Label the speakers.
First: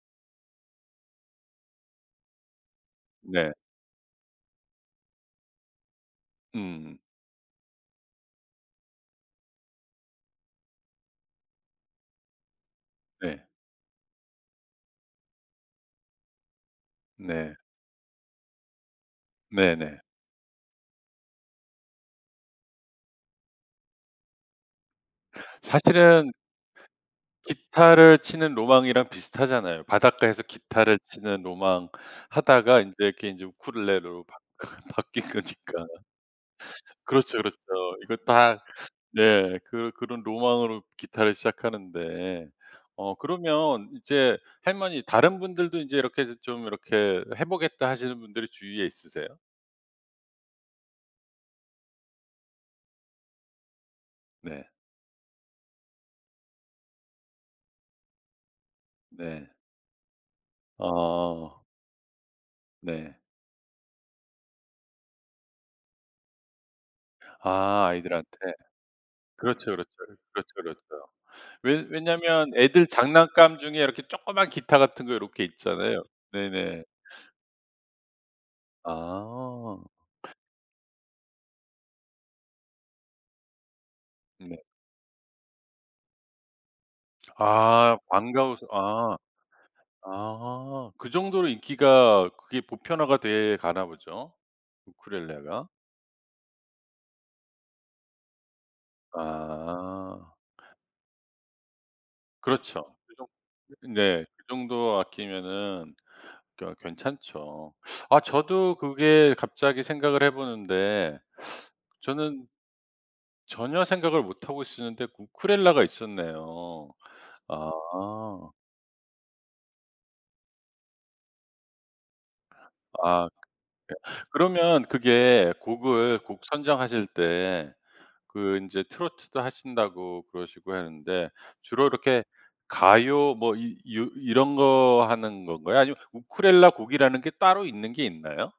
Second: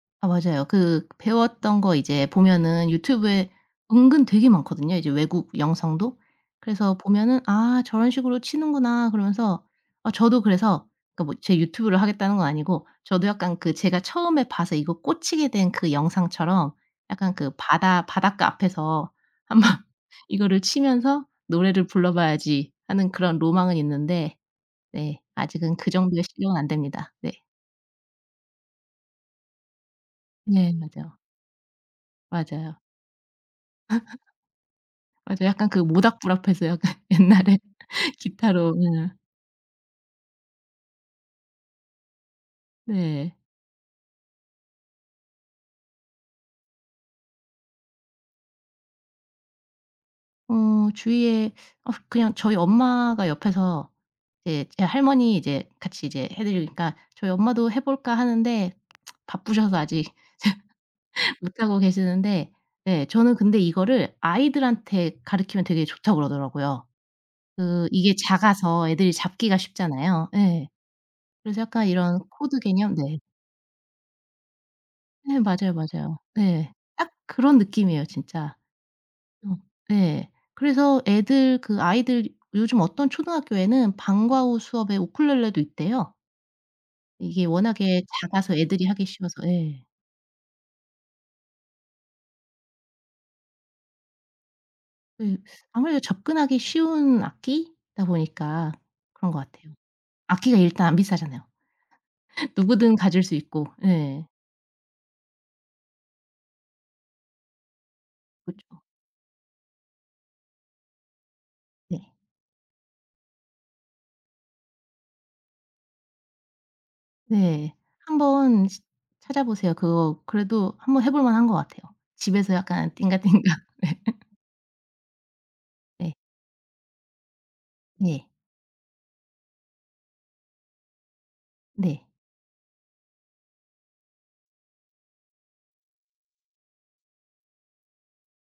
Speaker 1: 아 맞아요. 그 배웠던 거 이제 보면은 유튜브에
Speaker 2: 네.
Speaker 1: 은근 되게 많거든요, 이제 외국 영상도. 그래서
Speaker 2: 음.
Speaker 1: 보면은 '아 저런 식으로 치는구나.' 그러면서 아 저도 그래서 그 뭐 제 유튜브를 하겠다는 건 아니고 저도
Speaker 2: 네.
Speaker 1: 약간 그 제가 처음에 봐서 이거 꽂히게 된 그 영상처럼 약간 그
Speaker 2: 네.
Speaker 1: 바다 '바닷가 앞에서 한번
Speaker 2: 네네.
Speaker 1: 이거를 치면서 노래를 불러 봐야지.' 하는 그런 로망은 있는데 네 아직은 그 정도의
Speaker 2: 사실은
Speaker 1: 실력은 안됩니다. 네.
Speaker 2: 기타를 치는 로망이랑 비슷하잖아요. 바닷가에서
Speaker 1: 네.
Speaker 2: 기타를
Speaker 1: 맞아요.
Speaker 2: 치는 로망
Speaker 1: 맞아요.
Speaker 2: 하다가 인제 이렇게 이제 우쿨렐레로 바 바뀐
Speaker 1: 맞아요. 약간 그
Speaker 2: 거니까.
Speaker 1: 모닥불 앞에서 약간
Speaker 2: 그렇죠, 그렇죠.
Speaker 1: 옛날에
Speaker 2: 이거 다
Speaker 1: 기타로 예.
Speaker 2: 네. 그 그런 로망으로 기타를 시작하는데 어
Speaker 1: 네.
Speaker 2: 그러면 이제 할머니 다른 분들도 인제 이렇게 해서 좀 이렇게 해 보겠다 하시는 분들이 주위에 있으세요?
Speaker 1: 어 주위에 어 그냥 저희 엄마가 옆에서 이제
Speaker 2: 네.
Speaker 1: 제 할머니 이제 같이 이제 해 드리니까 저희 엄마도 해 볼까 하는데
Speaker 2: 네.
Speaker 1: 바쁘셔서 아직
Speaker 2: 아.
Speaker 1: 못하고 계시는데 네
Speaker 2: 네.
Speaker 1: 저는 근데 이거를 아이들한테 가르키면 되게 좋다고 그러더라고요.
Speaker 2: 아
Speaker 1: 그 이게
Speaker 2: 아이들한테.
Speaker 1: 작아서 애들이 잡기가
Speaker 2: 그렇죠, 그렇죠.
Speaker 1: 쉽잖아요.
Speaker 2: 그렇죠,
Speaker 1: 예.
Speaker 2: 그렇죠.
Speaker 1: 그래서
Speaker 2: 왜
Speaker 1: 약간 이런
Speaker 2: 왜냐면
Speaker 1: 코드
Speaker 2: 애들
Speaker 1: 개념 네.
Speaker 2: 장난감 중에 이렇게 조그만 기타 같은 거
Speaker 1: 네
Speaker 2: 요렇게
Speaker 1: 맞아요,
Speaker 2: 있잖아요.
Speaker 1: 맞아요. 네.
Speaker 2: 네네.
Speaker 1: 딱 그런 느낌이에요 진짜. 어
Speaker 2: 아.
Speaker 1: 네. 그래서 애들 그 아이들 요즘 어떤 초등학교에는 방과 후
Speaker 2: 네.
Speaker 1: 수업에 우쿨렐레도 있대요. 이게
Speaker 2: 아
Speaker 1: 워낙에
Speaker 2: 방과
Speaker 1: 작아서
Speaker 2: 후 수
Speaker 1: 애들이 하기
Speaker 2: 아.
Speaker 1: 쉬워서 예.
Speaker 2: 아. 그 정도로 인기가 그게 보편화가 돼 가나 보죠?
Speaker 1: 네
Speaker 2: 우쿨렐레가?
Speaker 1: 아무래도 접근하기 쉬운 악기다 보니까 그런 것 같아요.
Speaker 2: 아.
Speaker 1: 악기가 일단 안 비싸잖아요. 누구든
Speaker 2: 그렇죠.
Speaker 1: 가질
Speaker 2: 그정
Speaker 1: 수 있고. 예.
Speaker 2: 네 그 정도 아끼면은 그 어 괜찮죠. 아 저도
Speaker 1: 그쵸.
Speaker 2: 그게 갑자기 생각을 해 보는데
Speaker 1: 네.
Speaker 2: 저는 전혀 생각을 못 하고 있었는데 우쿨렐레가 있었네요. 아.
Speaker 1: 네. 한번 시 찾아보세요. 그거 그래도 한번 해 볼 만한 거 같아요. 집에서 약간
Speaker 2: 아 예
Speaker 1: 띵가띵가. 네.
Speaker 2: 그러면 그게
Speaker 1: 네.
Speaker 2: 곡을 곡 선정하실 때
Speaker 1: 네.
Speaker 2: 그 인제 트로트도 하신다고 그러시고 헀는데 주로
Speaker 1: 네.
Speaker 2: 이렇게 가요 뭐 이 요 이런 거 하는 건가요? 아니면 우쿨렐레 곡이라는 게 따로 있는 게 있나요?